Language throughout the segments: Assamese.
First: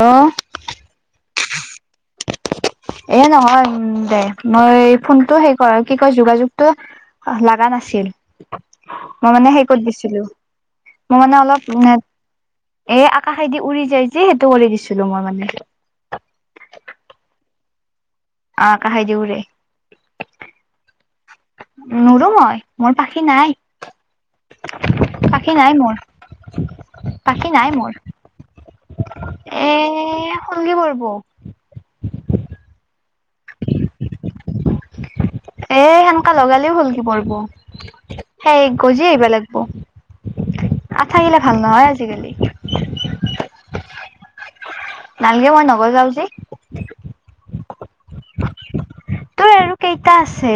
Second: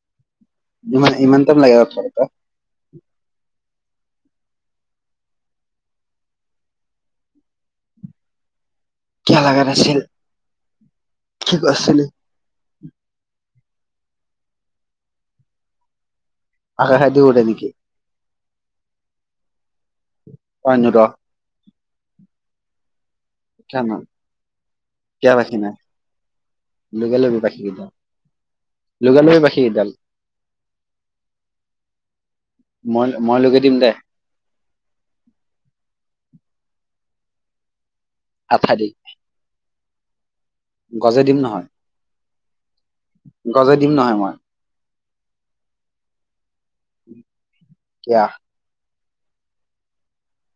হেল্ল' ইমান ইমানমান টাইম লাগোব [unintelligible] পিছত এ নহয় দে মই ফোনটো হে কৰ কি কয় যোগাযোগতটো লগা নাছিল। মই কিয় মানে লগা সেই ক'ত নাছিল দিছিলো মই মানে কি অলপ কৰিছিলি এ আকাশেদি উৰি যায় যে সেইটো কৰি দিছিলো মই মানে। অকাশে দিয় উৰে নেকি। আ আকাশেদি উৰে। অ' ৰ নোৰু মই। মোৰ পাখি নাই। কিয় ন পাখি নাই মোৰ, পাখি নাই মোৰ। লগাই লৈ পাখি এইডাল। এ, সংগী বহিব। মই মই লগেই দিম দে। এ, সেনেকা লগালেও শুলকি পৰিব। সেই আঠা দি গজি আহিবা লাগিব। আঠা গজে দিম গিলা ভাল নহয় আজিকালি। গজাই দিম নহয় মই। নালগে মই নগজাও যে। কিয়? তোৰ আৰু কেইটা আছে?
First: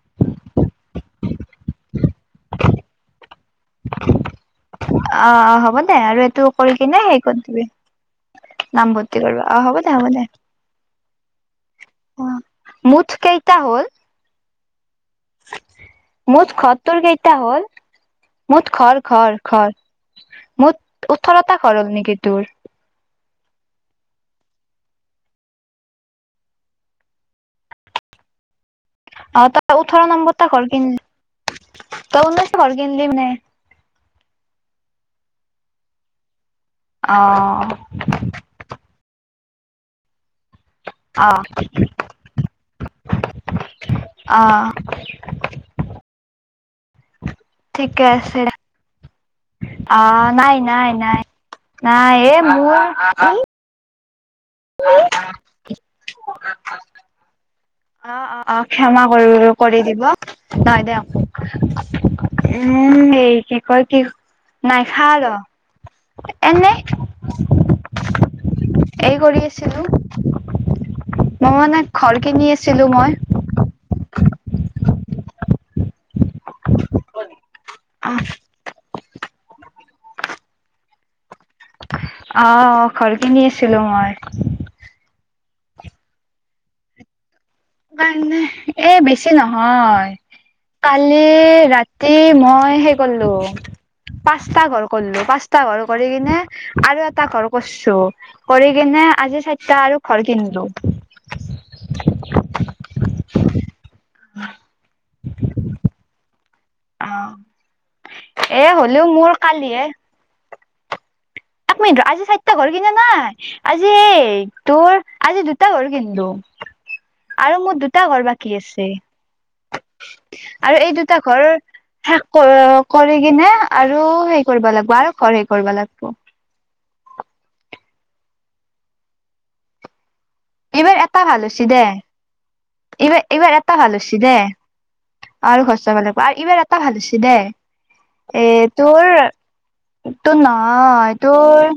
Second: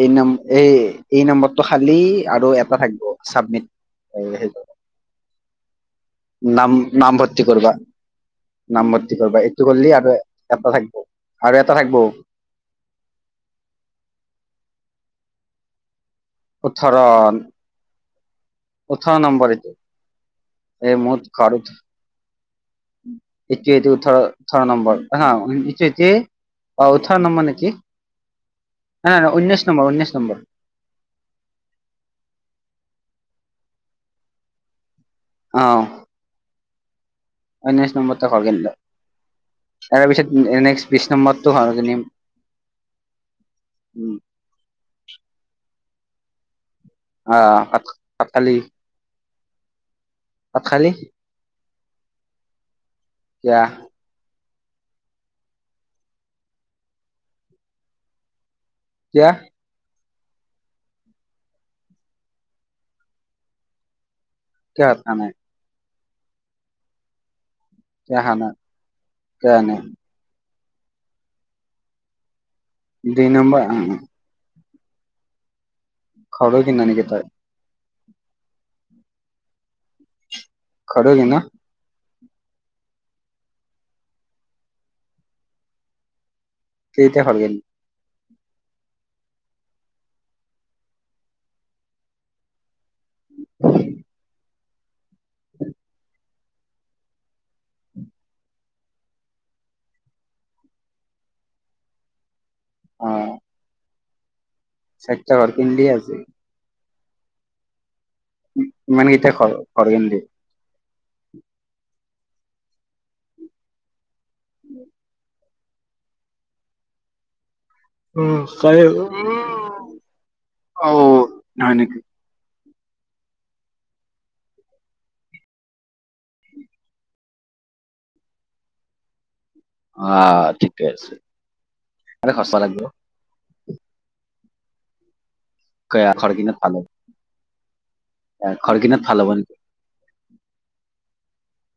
এই নম এই এই নম্বৰটো খালি আৰু এটা থাকিব, চাবমিট সেই অ', অ' হ'ব দে আৰু এইটো কৰি কিনে হেৰি কৰি দিবি। নাম নামভৰ্তি ভৰ্তি কৰিবা। অ এইটো হ'ব দে কৰিলে হ'ব আৰু দে এটা থাকিব আৰু এটা থাকিব। অ মুঠ কেইটা হ'ল? মুঠ ঘৰ ওঠৰ তোৰ কেইটা হ'ল? মুঠ ঘৰ ওঠৰ ঘৰ নম্বৰ এইটো খৰ। এই মুঠ মোৰ ওঠৰটা ঘৰ হ'ল নেকি তোৰ? এতিয়া এইটো ওঠৰ ওঠৰ নম্বৰ। হয় ন'? ইতে ইতে অ' উঠৰ নম মানে কি? অ' তই ওঠৰ ঊনৈশ নম্বৰ নম্বৰটা ঘৰ কিনলি, তই ঊনৈশটা ঘৰ কিনিলি মানে। অ'। অ'। উনৈচ নম্বৰটা ঘৰ কিনিলোঁ। তাৰেপিছত নেক্স বিশ অ নম্বৰটো ঘৰ কিনিম। অ'। অ', অ' ঠিকে ভাত আছে দে খালি? অ' নাই ভাত খালি নাই, নাই নাই এ, মোৰ কিয়া [unintelligible] অ', অ', অ' ক্ষমা কিয়া কৰি কৰি দিব। নহ দে উম, এই কি ক কি কিয় নাই ভাত খোৱা খাৰ ল এনে, কিয় খোৱা নাই এই কৰি কিয় খোৱা নাই আছিলোঁ। মই মানে ঘৰ কিনি আছি দুই নম্বাৰ অ', অ'। ঘৰো কিন নেকি তই? অ'। ঘৰো কিন'? অ' ঘৰ কিনি আছিলোঁ মই। কেইটা পালিনি? পাইনা, এ, বেছি নহয়। কালি ৰাতি মই সেই কৰলো পাঁচটা ঘৰ কৰলো, পাঁচটা ঘৰ কৰি কিনে আৰু এটা ঘৰ কৰ্চু, কৰি কিনে আজি চাৰিটা আৰু ঘৰ কিনিলোঁ। অ'। চাইৰটা ঘৰ কিনলি আজি? অ'। এ, ইমান হ'লেও কেইটা মোৰ ঘৰ ঘৰ কালিহে কিনিলি একমিনিট ৰ আজি চাইটা ঘৰ কিনা নাই, আজি তোৰ আজি দু টা ঘৰ কিনলো। আৰু মোৰ দুট টা অ ঘৰ বাকী আছে হয় আৰু এই দুটা ঘৰ নেকি কৰ কৰি কিনে আৰু সেই কৰিব লাগিব, আৰু ঘৰ হেই কৰিব লাগিব। অ' আৰ এইবাৰ এটা ভাল হৈছে দে। আৱে খচ্চা লাগিব। এইবাৰ, এইবাৰ এটা ভাল হৈছে দে। আৰু স্বচ্ছ হাব লাগিব আৰু এইবাৰ এটা ভাল হৈছে দেই এ তোৰ নেকি এইটো নাই, এইটোৰ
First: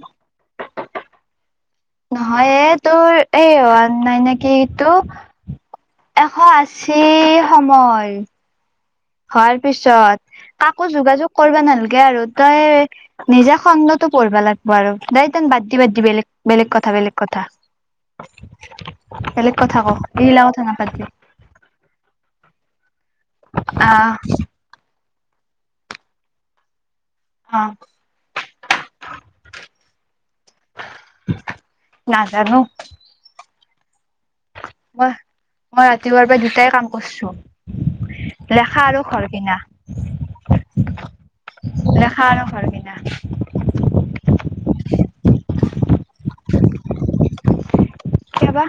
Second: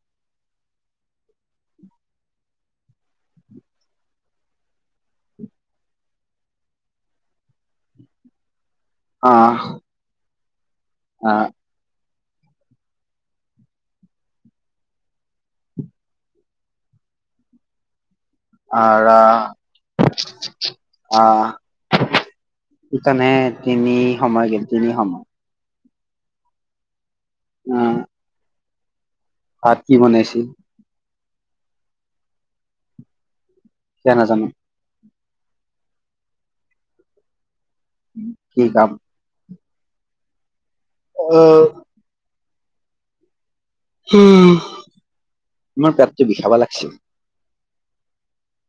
নহয় এ তোৰ এই হোৱাক নাই নেকি ইটু এশ আশী সময় অ হোৱাৰ পিছত কাকো আ, যোগাযোগ কৰিবা নালাগে আৰু তই নিজা খগতো পঢ়বা লাগব আৰু দাই টাং বাদ দি, বাদ দি, বেলেগ, বেলেগ কথা, বেলেগ কথা আৰা, বেলেগ কথা ক এইগিলা কথা নাপাতবি আহ সেইইকাৰণে তিনি আহ সময় গেল তিনি সময় অ'। ভাত কি বনাইছিল? নাজানো। কিও নাজানো? মই, মই ৰাতিপুৱাৰ পৰা দুটাই কাম কৰিছো। কি কাম দেখা আৰু ঘৰ কিনা অ'। খা আৰু ঘৰ কিনা। উ, তোমাৰ পেটটো বিষাব লাগছি। কিওবা।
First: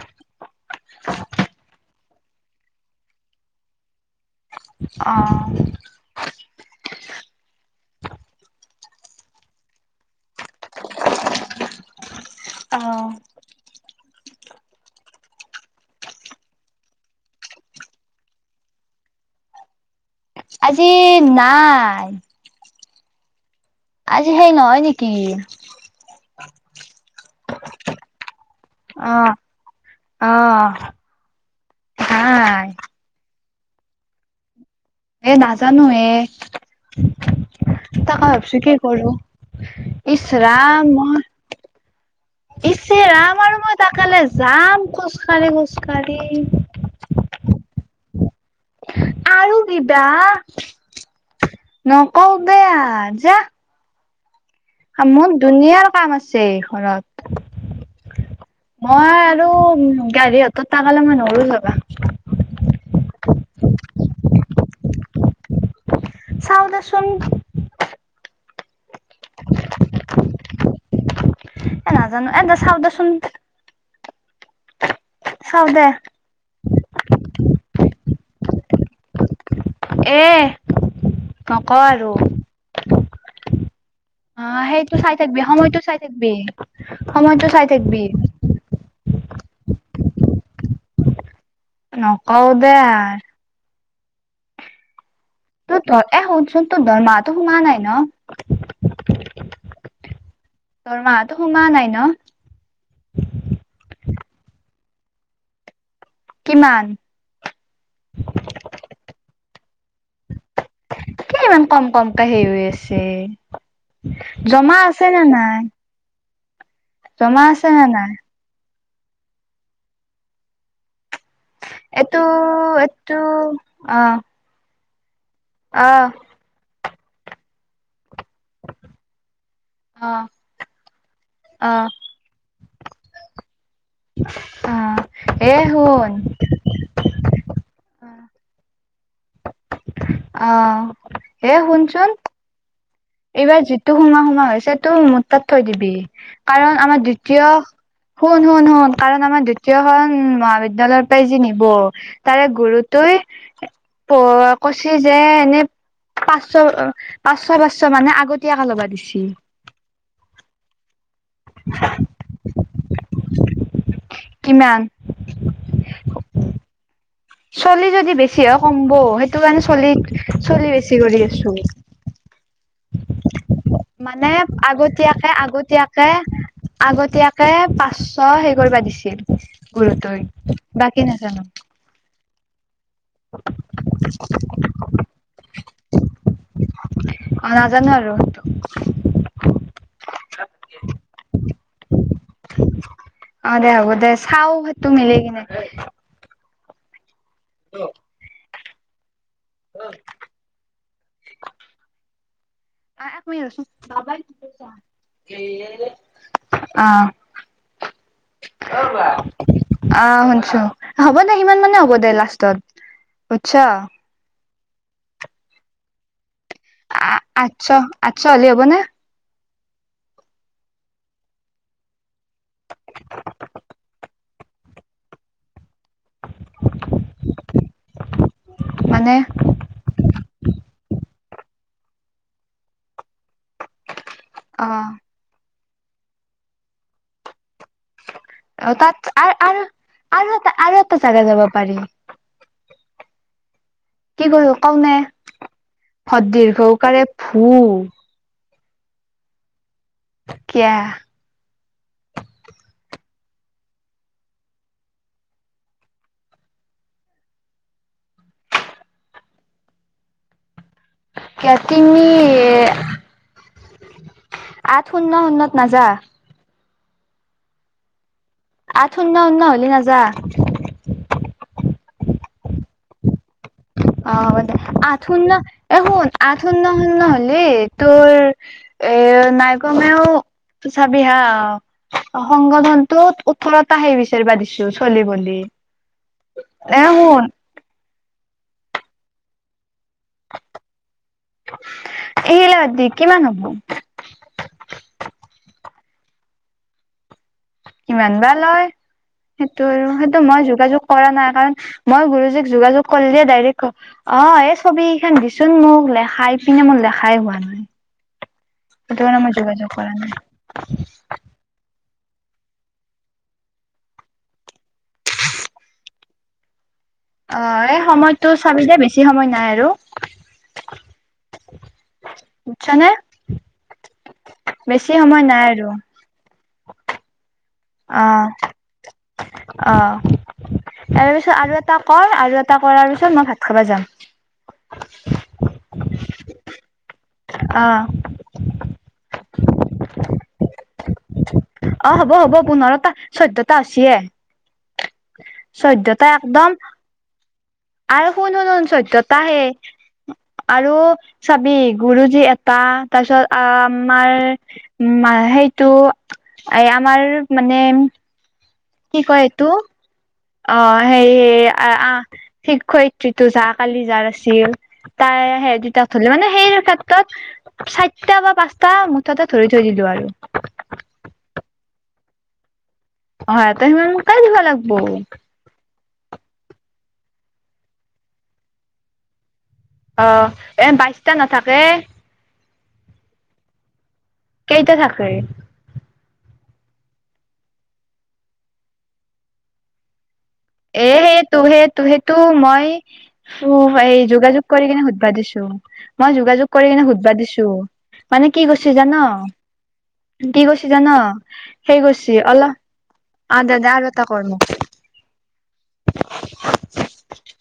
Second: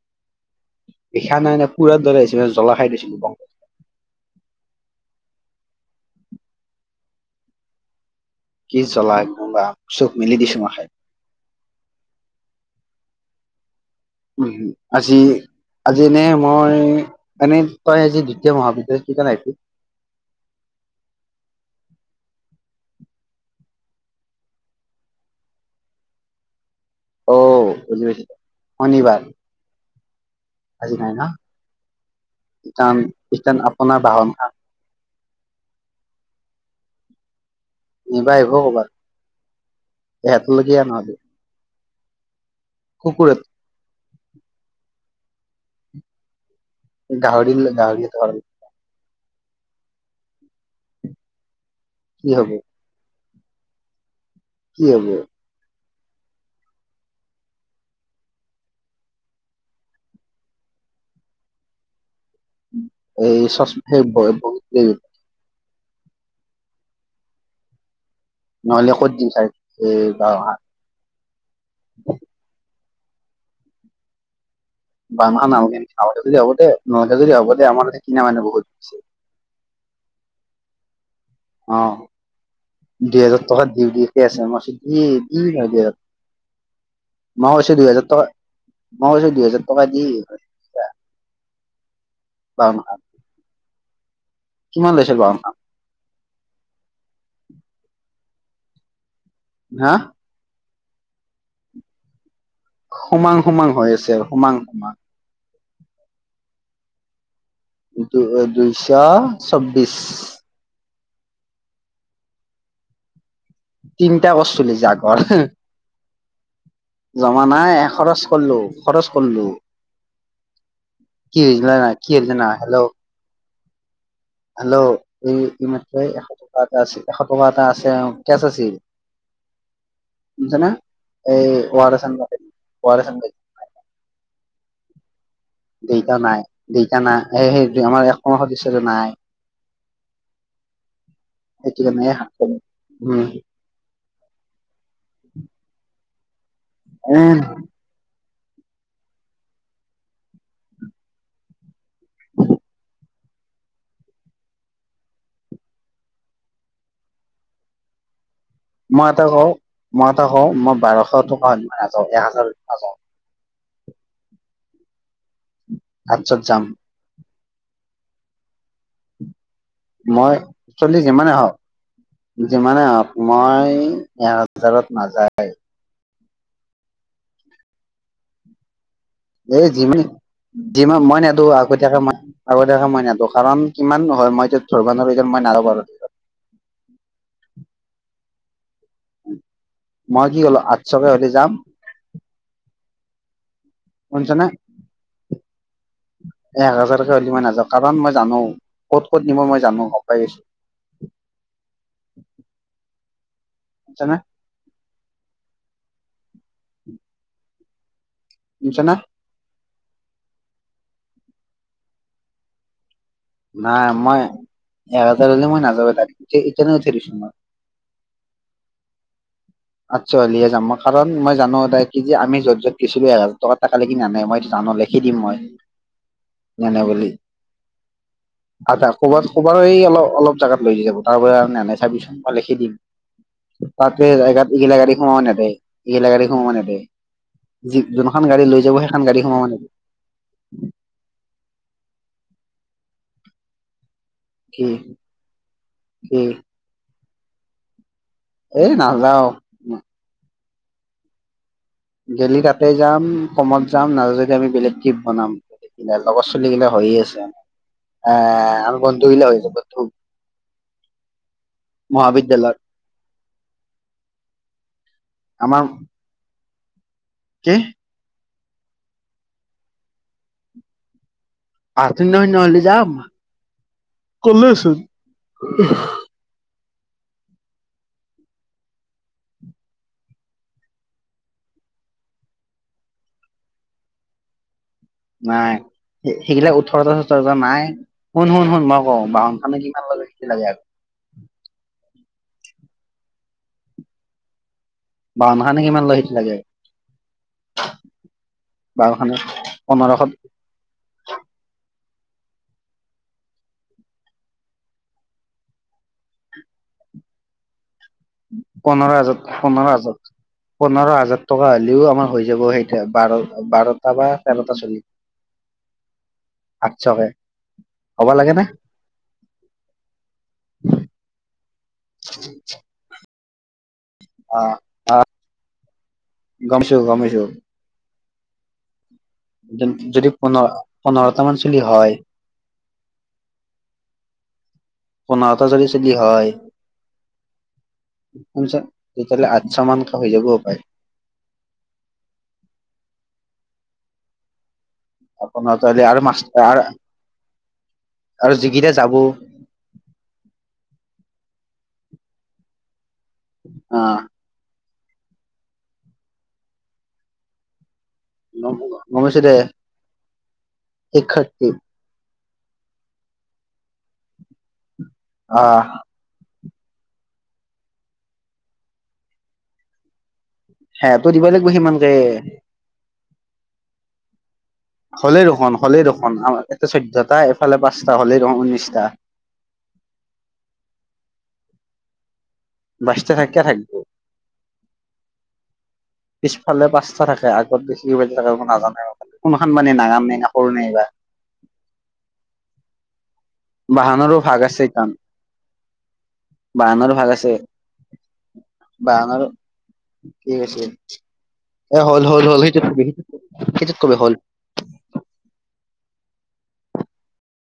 নিখা নাই নে পুৰত দৰে আহিছিল জলা খাই দিছিলো বন অ'। কি জলা কোনোবা চুখ মেলি দি চুমা খাই। অ'। উ, আজি, আজিনে মই এনে তই আজি দ্বিতীয় মহাবিদ্যালয় কিকাৰে আহিসি আজি নাই। আজি সেই নহয় নেকি। অ, বুজি পাইসু অ শনিবাৰ। অ'। আজি নাই না নাই কি কাম ইছটান ওকমান বহাৰ্মা এ নাজানো এ তাক নিবা আহিব ভাবছো কি ক'বাত কৰো ইছ ইহঁতলৈকে ৰাম মো নহ'লে কুকুৰত ইচৰাম আৰু মই তাকালৈ যাম খোজ কাঢ়ি, খোজ কাঢ়ি গাহৰি, গাহৰি থ আৰু কিবা কি নকওঁ হ'ব বেয়া যা কি হ'ব মোৰ ধুনীয়া কাম আছে ঘৰত। মই আৰু গাড়ী হতত তাকালে মই নৰো যাবা। এই চচম বহুত চাও দ চোন নহ'লে ক'ত দিম চাই এই গাওঁ হ এ নাজানো এদা চাও দোচোন। বানান খজ হবতে নলা খজুলি হবতে আমাৰ এ কিনা মানে বহুতছে এ, নক আৰু। দুহোজাৰ টকা দিওঁ দিয়। ঠিকে অ আছে মই সেইটো চাই থাকিবি দি সময়টো দে চাই থাকিবি সময়টো চাই মইছো থাকিবি দুইহেজাৰ টকা মই কৈছো দুহোজাৰ টকা দি নকওঁ দে। বাহন কিমান লৈছে পা তোৰ ধ, এ শুনচোন তোৰ ধমাহটো সোমা নাই ন। হা? দৰমাহাতো সোমোৱা নাই ন'। সোমাং সোমাং হৈ আছে আৰু সোমাং সোমং। কিমান? দুই-দুইশছবিশ। কি ইমান কম কমকে হেৰি হৈ আছে তিনটা কৰছিলি জমা আছে জাগৰ নে নাই? জমা নাই এশদহ কৰলো, খৰচ কৰলো, কি হৈছিল জানা নাই, কি হৈছিল জানা নাই হেল্ল'। তো অহ। হেল্ল'। এই এইমাত্ৰই এশ টকা এটা আছিল, এশ টকা এটা আছে আৰু। কেচ আছিল, অ শুনচানা। এই অ ওৱাৰেচ আনবা ওৱাৰেচ আনবা অহ। দেউতা নাই, দেইতা নাই। সেইটোৱে আমাৰ একসম সদস্য যে নাই। অ এ সেইটোকাৰণে শুনচোন এই হাপে যিটো সোমাওঁ-সোমাওঁ হৈছে সেইটো মোৰ তাত থৈ দিবি, কাৰণ আমাৰ এ দ্বিতীয় শুন, শুন, শুন। কাৰণ আমাৰ দ্বিতীয়খন মহাবিদ্যয়ালয়ৰ পৰাই যি নিব। তাৰে গুৰুতোই প কৈছে যে, এনেই পাঁচশ, পাঁচশ-পাঁচশ মানে আগতে মই এটা কওঁ, মই এটা কওঁ। মই বাৰশ টকা হলি নাযাওঁ এক হাজাৰ হলি নাযাওঁ। কিমান? আঠছত যাম। চলি যদি বেছি হয় কম ব' সেইটো কাৰণে চলি, মই চলি বেছি কৰি আছোঁ। যিমানেই হওঁক মই মানে এহজাৰত আগতীয়াকে নাযায়। আগতীয়াকে আগতীয়াকে পাঁচশ সেই কৰিবা দিছিল। এই জিমি, গুৰুতোই যি বাকী মই নাজানো নেদো আগতীয়াকে মই, আগতীয়াকে মই নেদো কাৰণ কিমান নহয় মই এতিয়া ধৰবানৰো এতিয়া মই নাজাবাওঁ পাৰোঁ। অহ, নাজানোঁ আৰু। মই কি ক'লো আঠশকে হলি যাম। অহ, দে হ'ব দে, শুনিছানে চাওঁ সেইটো মিলেই কিনে। এক হাজাৰকে হলি মই নাযাওঁ কাৰণ মই জানোঁ ক'ত-ক'ত নিব মই জানোঁ গম পাই গেইছোঁ। [unintelligible] এ এক মিনিট ৰ' চোন। শুনিছানে [unintelligible] অহ। অহ, শুনিছানে বা। অহ, শুনছোঁ হ'ব দে, সিমান মানে হ'ব দে লাষ্টত। বুজছ নাই মই, একহাজাৰ ল'লে মই নাযাওঁ দাইৰেক্ট ইতেনে উঠেই দিছোঁ মই। আঠছ, আঠছ হ'লি হ'ব নে? আঠছ হ'লিহে যাম মই কাৰণ মই জানোঁ তাই কি যে আমি য'ত-য'ত গৈছিলোঁ, এক হাজাৰ টকাত তাকেলেগি নেনেই ক মই জানোঁ লেখি লেখি দিম মই। নেনে বুলি, আধা মানে ক'বাত ক'বাত [unintelligible] অলপ-অলপ জাগাত লৈ যাব তাৰপৰা আৰু নেনেই চাবিচোন মই লিখি দিম। তাকে জেগাত অ এইগিলা গাড়ী সোমাবা নেদেই, এইগিলা গাড়ী সোমাবা নেদেই। যি যোনখান গাড় লৈ অ যাব তাত সেখান গাড়ী সোমাবা আৰু নেদেই। আৰু এটা, আৰু এটা জাগা যাবা পাৰি। কি কৰো কওঁ নে, কি ভত দীৰ্ঘওকাৰে ভূ এ নাযাওঁ। কিয়া? গেলি তাতে যাম কমত যাম, নাজা যদি আমি বেলেগ টিপ বনাম। এইগিলা লগৰ চলি গিলা হৈয়ে আছে। - অহ, আৰু বন্ধুগিলা হৈ আছে বন্ধু। কিয়া তিনি মহাবিদ্যালয়ত আঠ শূন্য শূন্যত আমাৰ নাযা। কি? আঠ শূন্য শূন্য হ'লি নাযা। আঠ শূন্য শূন্য হ'লি যাম। অ' হ'ব দে, আঠ শূন্য এ শুন আঠ শূন্য শূন্য হ'লি তোৰ এ নাই কমেও চাবি হা, সংগঠনতো ওঠৰটা সেই বিচাৰবা দিছ চ চলিব। নাই, সেইগিলা ওঠোৰটা চঠোৰতা নাই। শুন, শুন, শুন, মই কওঁ বাহনখানে কিমান [unintelligible] এই ইয়াত দি কিমান হ'ব। বাওঁ মাহে নো কিমান লয় সেইটো লাগে। কিমান বা লয়, বাহন খানে সেইটো আৰু পোন্ধৰশ সেইটো মই যোগাযোগ কৰা নাই কাৰণ মই গুৰুজীক যোগাযোগ কৰিলে ডাইৰেক্ট কম। অ' এই ছবিকেইখান দিচোন মোক লেখাই পিনে মোৰ লেখাই হোৱা নাই। পোন্ধৰ সেইটো হাজাৰ কাৰণে মই পোন্ধৰ যোগাযোগ কৰা হাজাৰ, নাই পোন্ধৰ হাজাৰ টকা হ'লেও আমাৰ হৈ যাব। সেইটোৱে বাৰ বাৰটা বা তেৰটা চলি। আঠছকে। অ' এই সময়তো চাবি দে বেছি সময় নাই আৰু। বুতছানে অ বেছি সময় নাই আৰু। গ'মছো গ'ম পাইছোঁ। অ'। অ' যদি পোন্ধৰ তাৰ পোন্ধৰটা মান পিছত আৰু চুলি এটা হয় কৰ আৰু এটা কৰাৰ পিছত মই ভাত খাবা যাম। বনাওতে যদি [unintelligible] হয়। অ'। শুনছা তেতিয়াহ'লে আঠশ মানকে হৈ যাব হপাই। অ' হ'ব হ'ব পোন্ধৰটা চৈধ্যটা হৈছি এ। পোন্ধৰটা হ'লে আৰু চৈধ্যটা মাছ একদম, আৰু আৰু শুন, শুন, শুন, যিকেইটা যাব চৈধ্যটা হে আৰু চাবি গুৰুজী এটা তাৰপিছত আহ আমাৰ উম' সেইটো, এই আমাৰ মানে নহ'ব। কি কয় সেটো, অ' হেৰি শিক্ষাৰ্থী অ', অ'। শিক্ষয়ত্ৰীটো যা কালি যাৰ আছিল, তাৰে সেই আহ দুটা ধৰিলে মানে সেই ক্ষেত্ৰত চাৰিটা বা পাঁচটা মুঠতে ধৰি থৈ দিলো আৰু। সেহেটো দিবই লাগিবো সিমানকে। হয় ত ম [unintelligible] তাইও দিব লাগবো। হ'লে দেখোন হলেই দেখোন এটা চৈধ্যটা এফালে পাঁচটা হ'লেই দেখোন ঊনৈশটা। অ' এ বাইশটা নাথাকে। বাইচতা থাকিয়ে থাকিব। কেইটা থাকে। পিছ ফালে পাঁচটা থাকে আগত বেছি ওৱেদ থকা নাজানে কোনখন মানে নাগাম নে সৰু নে এইবাৰ এহে তুহে তুহেতটো মই। টো এই বাহনৰো ভাগ যোগাযোগ আছে কৰি কিনে কাৰণ সুধবা দিছোঁ। মই যোগাযোগ কৰি কিনে বাহনৰো ভাগ সুধবা আছে দিছোঁ। মানে কি কৈছে জান বাহনৰো অ'। কি কৰিছে জান এ সেই কৰিছ হ'ল সেই হ'ল হ'ল সেইটোত কবি অলপ আ দাদা সেইটোত আৰু কবি এটা হ'ল কৰ মোক [unintelligible]